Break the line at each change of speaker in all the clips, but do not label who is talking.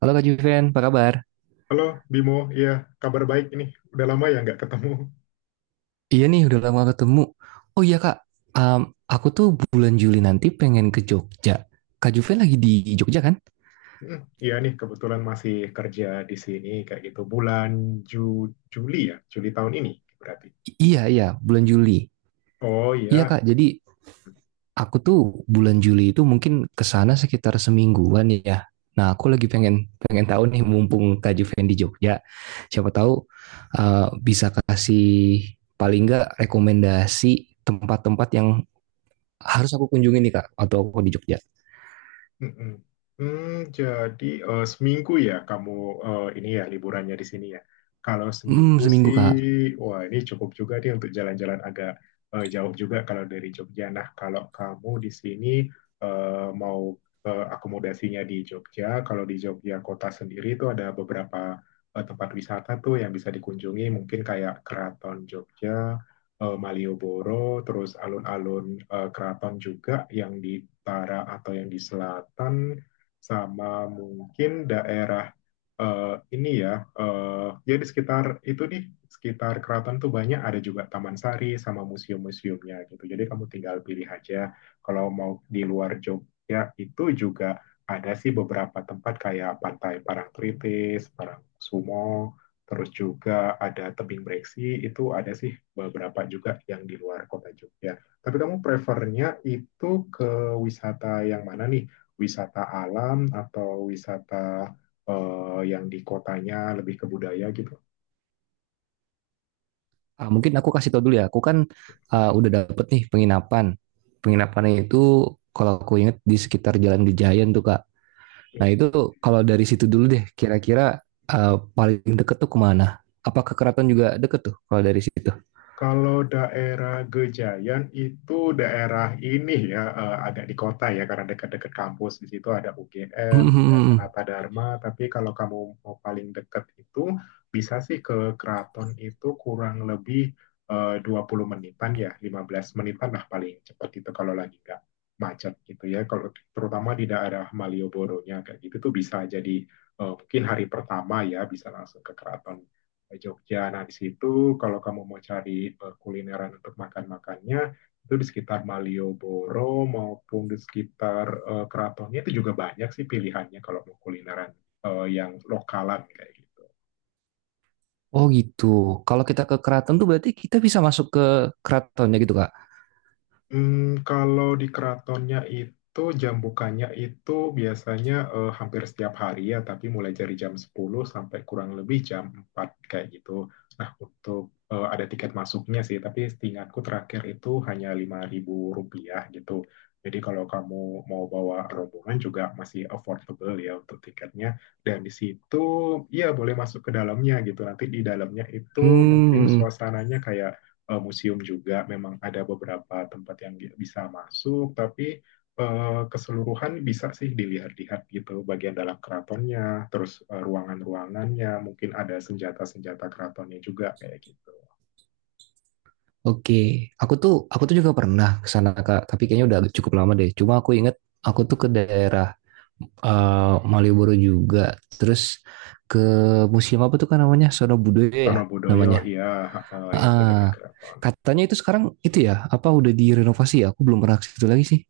Halo Kak Juven, apa kabar?
Halo Bimo, iya kabar baik ini. Udah lama ya nggak ketemu.
Iya nih, udah lama ketemu. Oh iya Kak, um, aku tuh bulan Juli nanti pengen ke Jogja. Kak Juven lagi di Jogja kan?
Hmm, iya nih kebetulan masih kerja di sini kayak gitu bulan Juli ya, Juli tahun ini berarti.
Iya, bulan Juli.
Oh,
Iya Kak,
iya.
jadi aku tuh bulan Juli itu mungkin ke sana sekitar semingguan ya. Nah, aku lagi pengen pengen tahu nih mumpung Kak Juven di Jogja, siapa tahu uh, bisa kasih paling nggak rekomendasi tempat-tempat yang harus aku kunjungi nih Kak, atau aku di Jogja.
Mm-mm. Jadi seminggu ya kamu ini ya liburannya di sini ya. Kalau
Hmm,
seminggu
seminggu
sih,
Kak.
wah ini cukup juga nih untuk jalan-jalan agak jauh juga kalau dari Jogja. Nah, kalau kamu di sini mau akomodasinya di Jogja, kalau di Jogja kota sendiri itu ada beberapa tempat wisata tuh yang bisa dikunjungi, mungkin kayak Keraton Jogja, Malioboro, terus alun-alun keraton juga yang di utara atau yang di selatan, sama mungkin daerah ini ya, ya di sekitar itu nih, sekitar keraton tuh banyak ada juga Taman Sari sama museum-museumnya gitu. Jadi kamu tinggal pilih aja kalau mau di luar Jogja itu juga ada sih beberapa tempat kayak Pantai Parangtritis, Parangsumo, terus juga ada tebing breksi, itu ada sih beberapa juga yang di luar kota Jogja. Tapi kamu prefernya itu ke wisata yang mana nih? Wisata alam atau wisata yang di kotanya lebih ke budaya gitu?
Ah, mungkin aku kasih tau dulu ya. Aku kan udah dapet nih penginapan. Penginapannya itu kalau aku inget di sekitar Jalan Gejayan tuh Kak. Nah itu kalau dari situ dulu deh. Kira-kira ah, paling deket tuh kemana? Apa ke keraton juga deket tuh kalau dari situ?
Kalau daerah Gejayan itu daerah ini ya, agak di kota ya, karena dekat-dekat kampus di situ ada UGM, ada
Hmm.
Sanata Dharma, tapi kalau kamu mau paling dekat itu bisa sih ke Keraton itu kurang lebih 20 menitan ya, 15 menitan lah paling cepat itu kalau lagi nggak macet gitu ya. Kalau terutama di daerah Malioboro-nya kayak gitu tuh bisa jadi mungkin hari pertama ya bisa langsung ke Keraton ke Jogja. Nah, di situ kalau kamu mau cari kulineran untuk makan-makannya, itu di sekitar Malioboro maupun di sekitar keratonnya itu juga banyak sih pilihannya kalau mau kulineran yang lokalan kayak gitu.
Oh gitu. Kalau kita ke keraton tuh berarti kita bisa masuk ke keratonnya gitu Kak.
Kalau di keratonnya itu jam bukanya itu biasanya hampir setiap hari ya, tapi mulai dari jam 10 sampai kurang lebih jam 4 kayak gitu. Nah, untuk ada tiket masuknya sih, tapi setingatku terakhir itu hanya Rp5.000 gitu. Jadi kalau kamu mau bawa rombongan juga masih affordable ya untuk tiketnya. Dan di situ ya boleh masuk ke dalamnya gitu. Nanti di dalamnya itu mungkin
Hmm.
suasananya kayak museum juga memang ada beberapa tempat yang bisa masuk, tapi keseluruhan bisa sih dilihat-lihat gitu bagian dalam keratonnya, terus ruangan-ruangannya, mungkin ada senjata-senjata keratonnya juga kayak gitu.
Oke, aku tuh juga pernah ke sana Kak, tapi kayaknya udah cukup lama deh. Cuma aku inget aku tuh ke daerah Malioboro juga. Terus ke museum apa tuh kan namanya? Sono Budoyo ya
Wonobudoyo,
namanya.
iya itu dekat
Ah,
keraton.
katanya itu sekarang itu ya, apa udah direnovasi ya? Aku belum pernah ke situ lagi sih.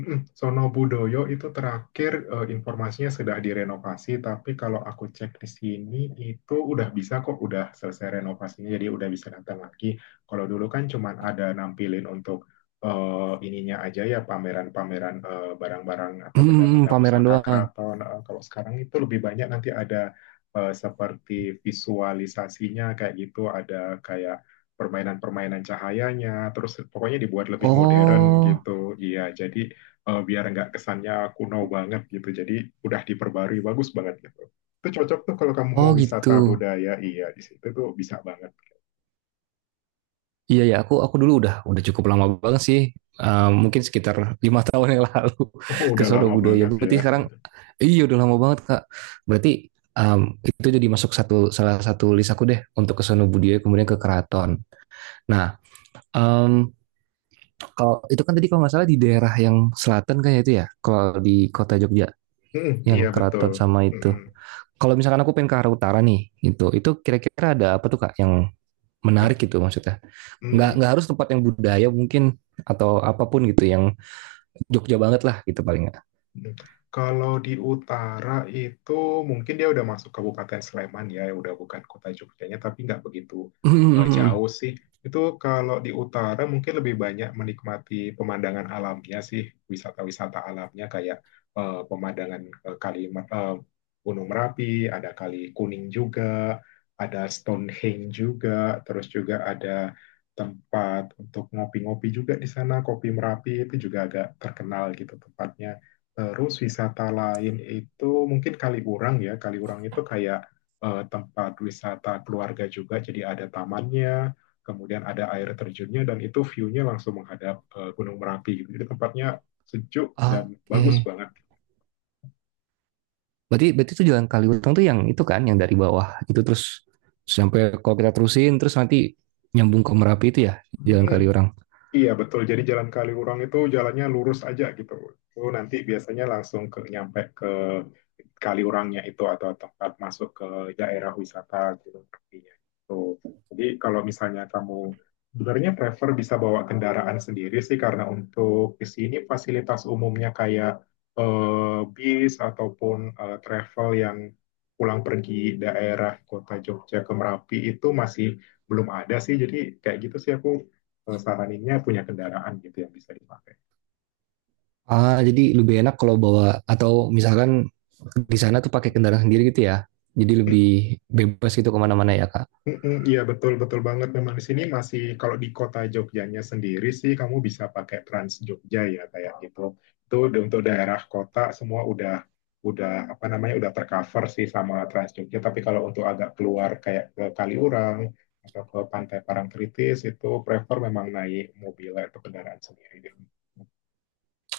Sono Budoyo itu terakhir informasinya sudah direnovasi, tapi kalau aku cek di sini itu udah bisa kok, udah selesai renovasinya, jadi udah bisa datang lagi. Kalau dulu kan cuman ada nampilin untuk ininya aja ya, pameran-pameran barang-barang atau
Hmm,
benda-benda
pameran
pusaka
doang.
keraton. Kalau sekarang itu lebih banyak nanti ada seperti visualisasinya kayak gitu, ada kayak permainan-permainan cahayanya, terus pokoknya dibuat lebih modern
Oh,
gitu. Iya, jadi biar nggak kesannya kuno banget gitu. Jadi udah diperbarui bagus banget gitu. Itu cocok tuh kalau kamu
oh
mau
gitu.
wisata budaya, iya di situ tuh bisa banget.
Iya ya, aku dulu udah cukup lama banget sih. Eh, mungkin sekitar 5 tahun yang lalu
Oh,
ke
udah
Sono
lama
Budoyo.
banget ya.
Berarti sekarang iya udah lama banget Kak. Berarti Um, itu jadi masuk satu salah satu list aku deh untuk ke Sono Budoyo kemudian ke Keraton. Nah, em, kalau itu kan tadi kalau nggak salah di daerah yang selatan kan ya itu ya, kalau di kota Jogja
Hmm,
yang
iya betul.
keraton sama itu.
Mm-mm.
Kalau misalkan aku pengen ke arah utara nih, gitu, itu kira-kira ada apa tuh Kak yang
Nah,
menarik gitu maksudnya? Nggak
mm,
nggak harus tempat yang budaya mungkin atau apapun gitu yang Jogja banget lah gitu paling nggak.
Hmm. kalau di utara itu mungkin dia udah masuk Kabupaten Sleman ya, ya udah bukan kota Jogjanya, tapi nggak begitu jauh sih. Itu kalau di utara mungkin lebih banyak menikmati pemandangan alamnya sih, wisata-wisata alamnya kayak pemandangan kali eh, Gunung Merapi, ada Kali Kuning juga, ada Stonehenge juga, terus juga ada tempat untuk ngopi-ngopi juga di sana, Kopi Merapi itu juga agak terkenal gitu tempatnya. Terus wisata lain itu mungkin Kaliurang ya. Kaliurang itu kayak tempat wisata keluarga juga. Jadi ada tamannya, kemudian ada air terjunnya dan itu view-nya langsung menghadap Gunung Merapi gitu. Jadi tempatnya sejuk dan
Oke,
bagus banget.
berarti berarti itu jalan Kaliutang tuh yang itu kan yang dari bawah itu terus sampai kalau kita terusin terus nanti nyambung ke Merapi itu ya jalan
Hmm,
Kaliurang.
iya betul. Jadi jalan Kaliurang itu jalannya lurus aja gitu. Itu nanti biasanya langsung ke nyampe ke Kaliurangnya itu atau tempat masuk ke daerah wisata Gunung Tepinya. Tuh. Jadi kalau misalnya kamu sebenarnya prefer bisa bawa kendaraan sendiri sih karena untuk di sini fasilitas umumnya kayak bis ataupun travel yang pulang pergi daerah kota Jogja ke Merapi itu masih belum ada sih. Jadi kayak gitu sih aku saraninnya punya kendaraan gitu yang bisa dipakai.
Ah, jadi lebih enak kalau bawa atau misalkan di sana tuh pakai kendaraan sendiri gitu ya. Jadi lebih bebas gitu kemana-mana ya kak.
Iya betul betul banget, memang di sini masih kalau di kota Jogjanya sendiri sih kamu bisa pakai Trans Jogja ya kayak gitu. Itu untuk daerah kota semua udah apa namanya udah tercover sih sama Trans Jogja. Tapi kalau untuk agak keluar kayak ke Kaliurang atau ke Pantai Parangtritis itu prefer memang naik mobil atau kendaraan sendiri.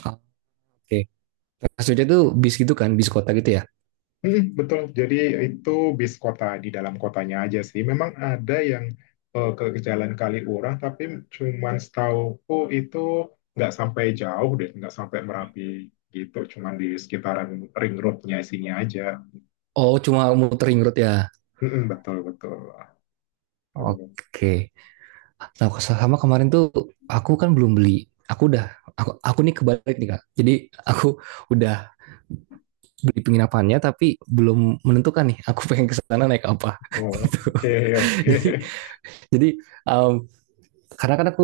Ah, oke. Maksudnya tuh bis gitu kan, bis kota gitu ya.
Mm, betul. Jadi itu bis kota di dalam kotanya aja sih. Memang ada yang ke Jalan Kaliurang, tapi cuman setauku itu nggak sampai jauh deh, nggak sampai Merapi gitu. Cuman di sekitaran ring roadnya sini aja.
Oh, cuma muter ring road ya.
Mm, betul betul.
Oke. Nah, sama kemarin tuh aku kan belum beli. Aku udah, aku nih kebalik nih kak. Jadi aku udah beli penginapannya tapi belum menentukan nih. Aku pengen ke sana naik apa.
Oh, oke oke.
Jadi, jadi, um, karena kan aku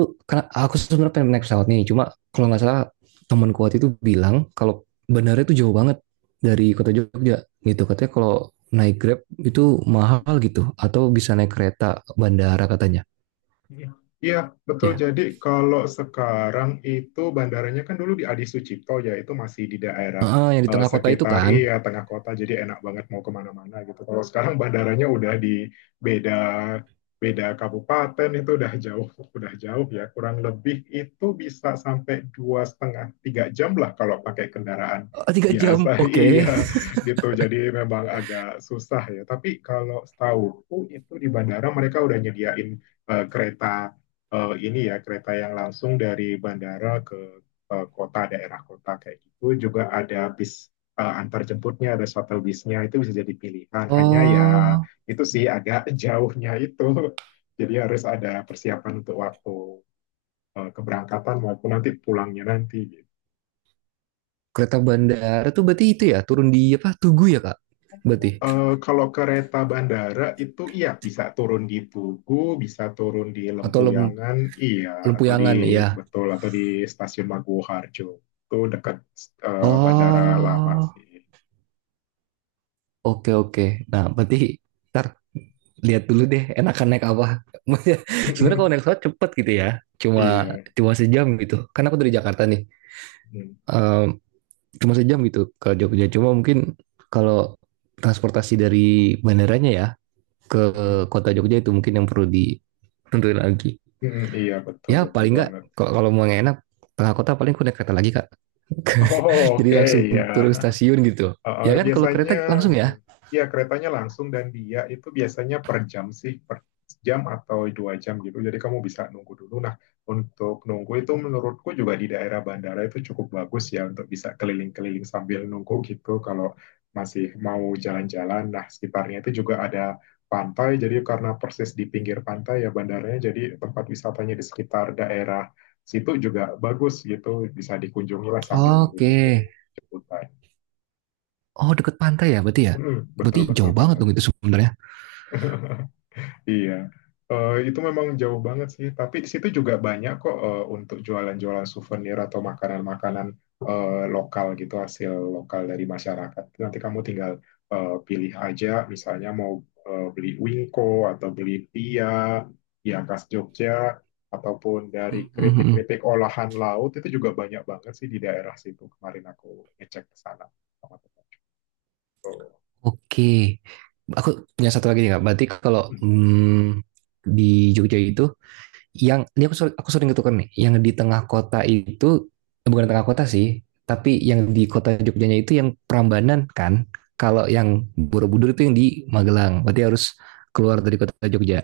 aku sebenarnya pengen naik pesawat nih cuma kalau nggak salah teman kuat itu bilang kalau bandara itu jauh banget dari kota Jogja gitu katanya kalau naik Grab itu mahal gitu atau bisa naik kereta bandara katanya
Iya, betul.
ya.
Jadi kalau sekarang itu bandaranya kan dulu di Adi Sucipto ya, itu masih di daerah
Ah, yang di tengah kota itu
sekitar
kan.
iya tengah kota, jadi enak banget mau kemana-mana gitu. Kalau sekarang bandaranya udah di beda beda kabupaten, itu udah jauh ya. Kurang lebih itu bisa sampai dua setengah tiga jam lah kalau pakai kendaraan
Ah, tiga
biasa,
jam, oke. Okay.
iya gitu. Jadi memang agak susah ya. Tapi kalau setahuku itu di bandara mereka udah nyediain kereta ini ya kereta yang langsung dari bandara ke kota daerah kota kayak gitu juga ada bis antar jemputnya, ada shuttle bisnya itu bisa jadi pilihan, hanya ya
oh
itu sih agak jauhnya itu jadi harus ada persiapan untuk waktu keberangkatan maupun nanti pulangnya nanti.
kereta bandara tuh berarti itu ya turun di apa Tugu ya kak, berarti,
Kalau kereta bandara itu iya bisa turun di Tugu, bisa turun di
atau Lem-
Lempuyangan, iya, atau di
Lempuyangan ya.
betul, atau di Stasiun Maguwoharjo. Itu dekat bandara lama
Oh,
sih.
oke. Okay, oke. Okay. Nah berarti kita lihat dulu deh enakan naik apa. Sebenarnya kalau naik pesawat cepet gitu ya, cuma
Iya.
cuma sejam gitu. Kan aku dari Jakarta nih,
Mm,
Ehm, cuma sejam gitu ke Jogja. Cuma mungkin kalau transportasi dari bandaranya ya ke
mm,
kota Jogja itu mungkin yang perlu ditentuin lagi.
mm, mm, iya betul
Ya
betul
paling nggak
banget.
kalau mau yang enak tengah kota paling aku naik kereta lagi kak.
Oh,
Jadi
oke
langsung
ya.
turun stasiun gitu.
Uh,
Ya kan kalau kereta
biasanya
langsung
mm,
ya.
ya keretanya langsung, dan dia itu biasanya per jam sih, per jam atau 2 jam gitu, jadi kamu bisa nunggu dulu. Nah, untuk nunggu itu menurutku juga di daerah bandara itu cukup bagus ya untuk bisa keliling-keliling sambil nunggu gitu kalau masih mau jalan-jalan. Nah, sekitarnya itu juga ada pantai, jadi karena persis di pinggir pantai ya bandaranya, jadi tempat wisatanya di sekitar daerah situ juga bagus gitu, bisa dikunjungi lah sambil
Oke.
nunggu-nunggu jemputan.
Oh deket pantai ya.
Hmm, betul
Berarti
betul
jauh banget
banget.
dong itu sebenarnya.
Iya. Itu memang jauh banget sih, tapi di situ juga banyak kok untuk jualan-jualan souvenir atau makanan-makanan lokal gitu, hasil lokal dari masyarakat. Nanti kamu tinggal pilih aja, misalnya mau beli wingko atau beli pia, ya khas Jogja, ataupun dari
Mm, mm, mm.
keripik-keripik olahan laut itu juga banyak banget sih di daerah situ. Kemarin aku ngecek ke sana sama teman. Tuh.
Oke, aku punya satu lagi nih kak. Berarti kalau hmm, di Jogja itu, yang ini aku sering ketukar nih, yang di tengah kota itu, bukan tengah kota sih, tapi yang di kota Jogjanya itu yang Prambanan kan. Kalau yang Borobudur itu yang di Magelang. Berarti harus keluar dari kota Jogja.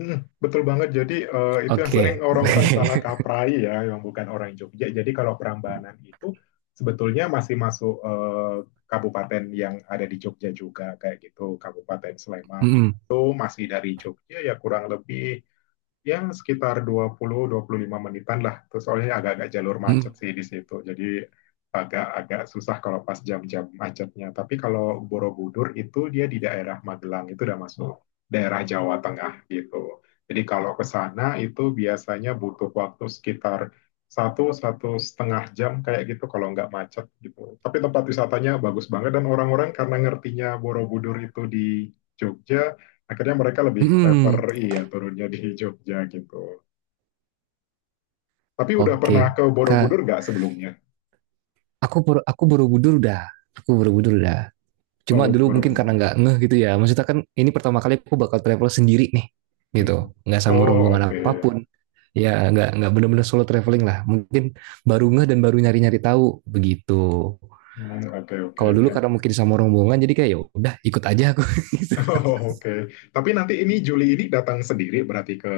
Mm, betul banget. Jadi itu yang sering
Oke.
orang-orang salah kaprai ya, yang bukan orang Jogja. Jadi kalau Prambanan itu sebetulnya masih masuk kabupaten yang ada di Jogja juga kayak gitu, Kabupaten Sleman. Nah,
Mm-mm.
itu masih dari Jogja ya kurang lebih ya sekitar dua 20 sampai 25 menitan lah. Terus soalnya agak-agak jalur macet
Mm-mm.
sih di situ. Jadi agak-agak susah kalau pas jam-jam macetnya. Tapi kalau Borobudur itu dia di daerah Magelang itu udah masuk daerah Jawa Tengah gitu. Jadi kalau ke sana itu biasanya butuh waktu sekitar satu 1,5 jam kayak gitu kalau nggak macet gitu. Tapi tempat wisatanya bagus banget, dan orang-orang karena ngertinya Borobudur itu di Jogja, akhirnya mereka lebih
Mm.
prefer
Mm-mm.
iya turunnya di Jogja gitu. Tapi udah pernah
Oke,
ke Borobudur
kak.
nggak sebelumnya?
Aku Bor- aku Borobudur udah. Aku Borobudur udah. Cuma
Oh,
dulu mungkin karena
belum.
nggak ngeh gitu ya. Maksudnya kan ini pertama kali aku bakal travel sendiri nih
Mm-mm.
gitu. Nggak sama
Oh,
rombongan
oke.
apapun. Ya nggak benar-benar solo traveling lah. Mungkin baru ngeh dan baru nyari-nyari tahu begitu.
Hmm, oke, oke,
Kalau dulu
oke.
karena mungkin sama rombongan jadi kayak ya udah ikut aja aku.
Oh, oke. Tapi nanti ini Juli ini datang sendiri berarti ke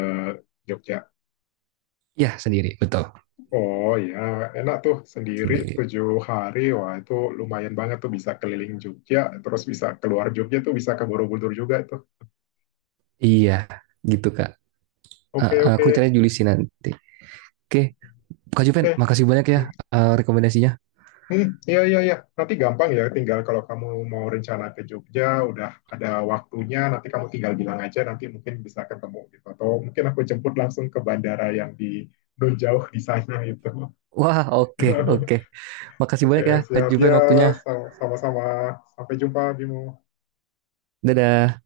Jogja.
Ya sendiri betul
Oh ya, enak tuh sendiri
sendiri.
7 hari. Wah, itu lumayan banget tuh bisa keliling Jogja, terus bisa keluar Jogja tuh bisa ke Borobudur juga tuh.
Iya gitu kak. Eh,
Oke,
aku
oke.
caranya Julisi nanti. Oke, Kak Juven,
Oke.
makasih banyak ya eh, rekomendasinya.
Hmm, iya, iya, iya. Nanti gampang ya, tinggal kalau kamu mau rencana ke Jogja, udah ada waktunya, nanti kamu tinggal bilang aja, nanti mungkin bisa ketemu gitu. Atau mungkin aku jemput langsung ke bandara yang di non jauh di sana gitu.
Wah, oke, oke. Makasih
Oke,
banyak ya, Kak
siap ya.
Juven waktunya.
Sama-sama. Sampai jumpa, Bimo.
Dadah.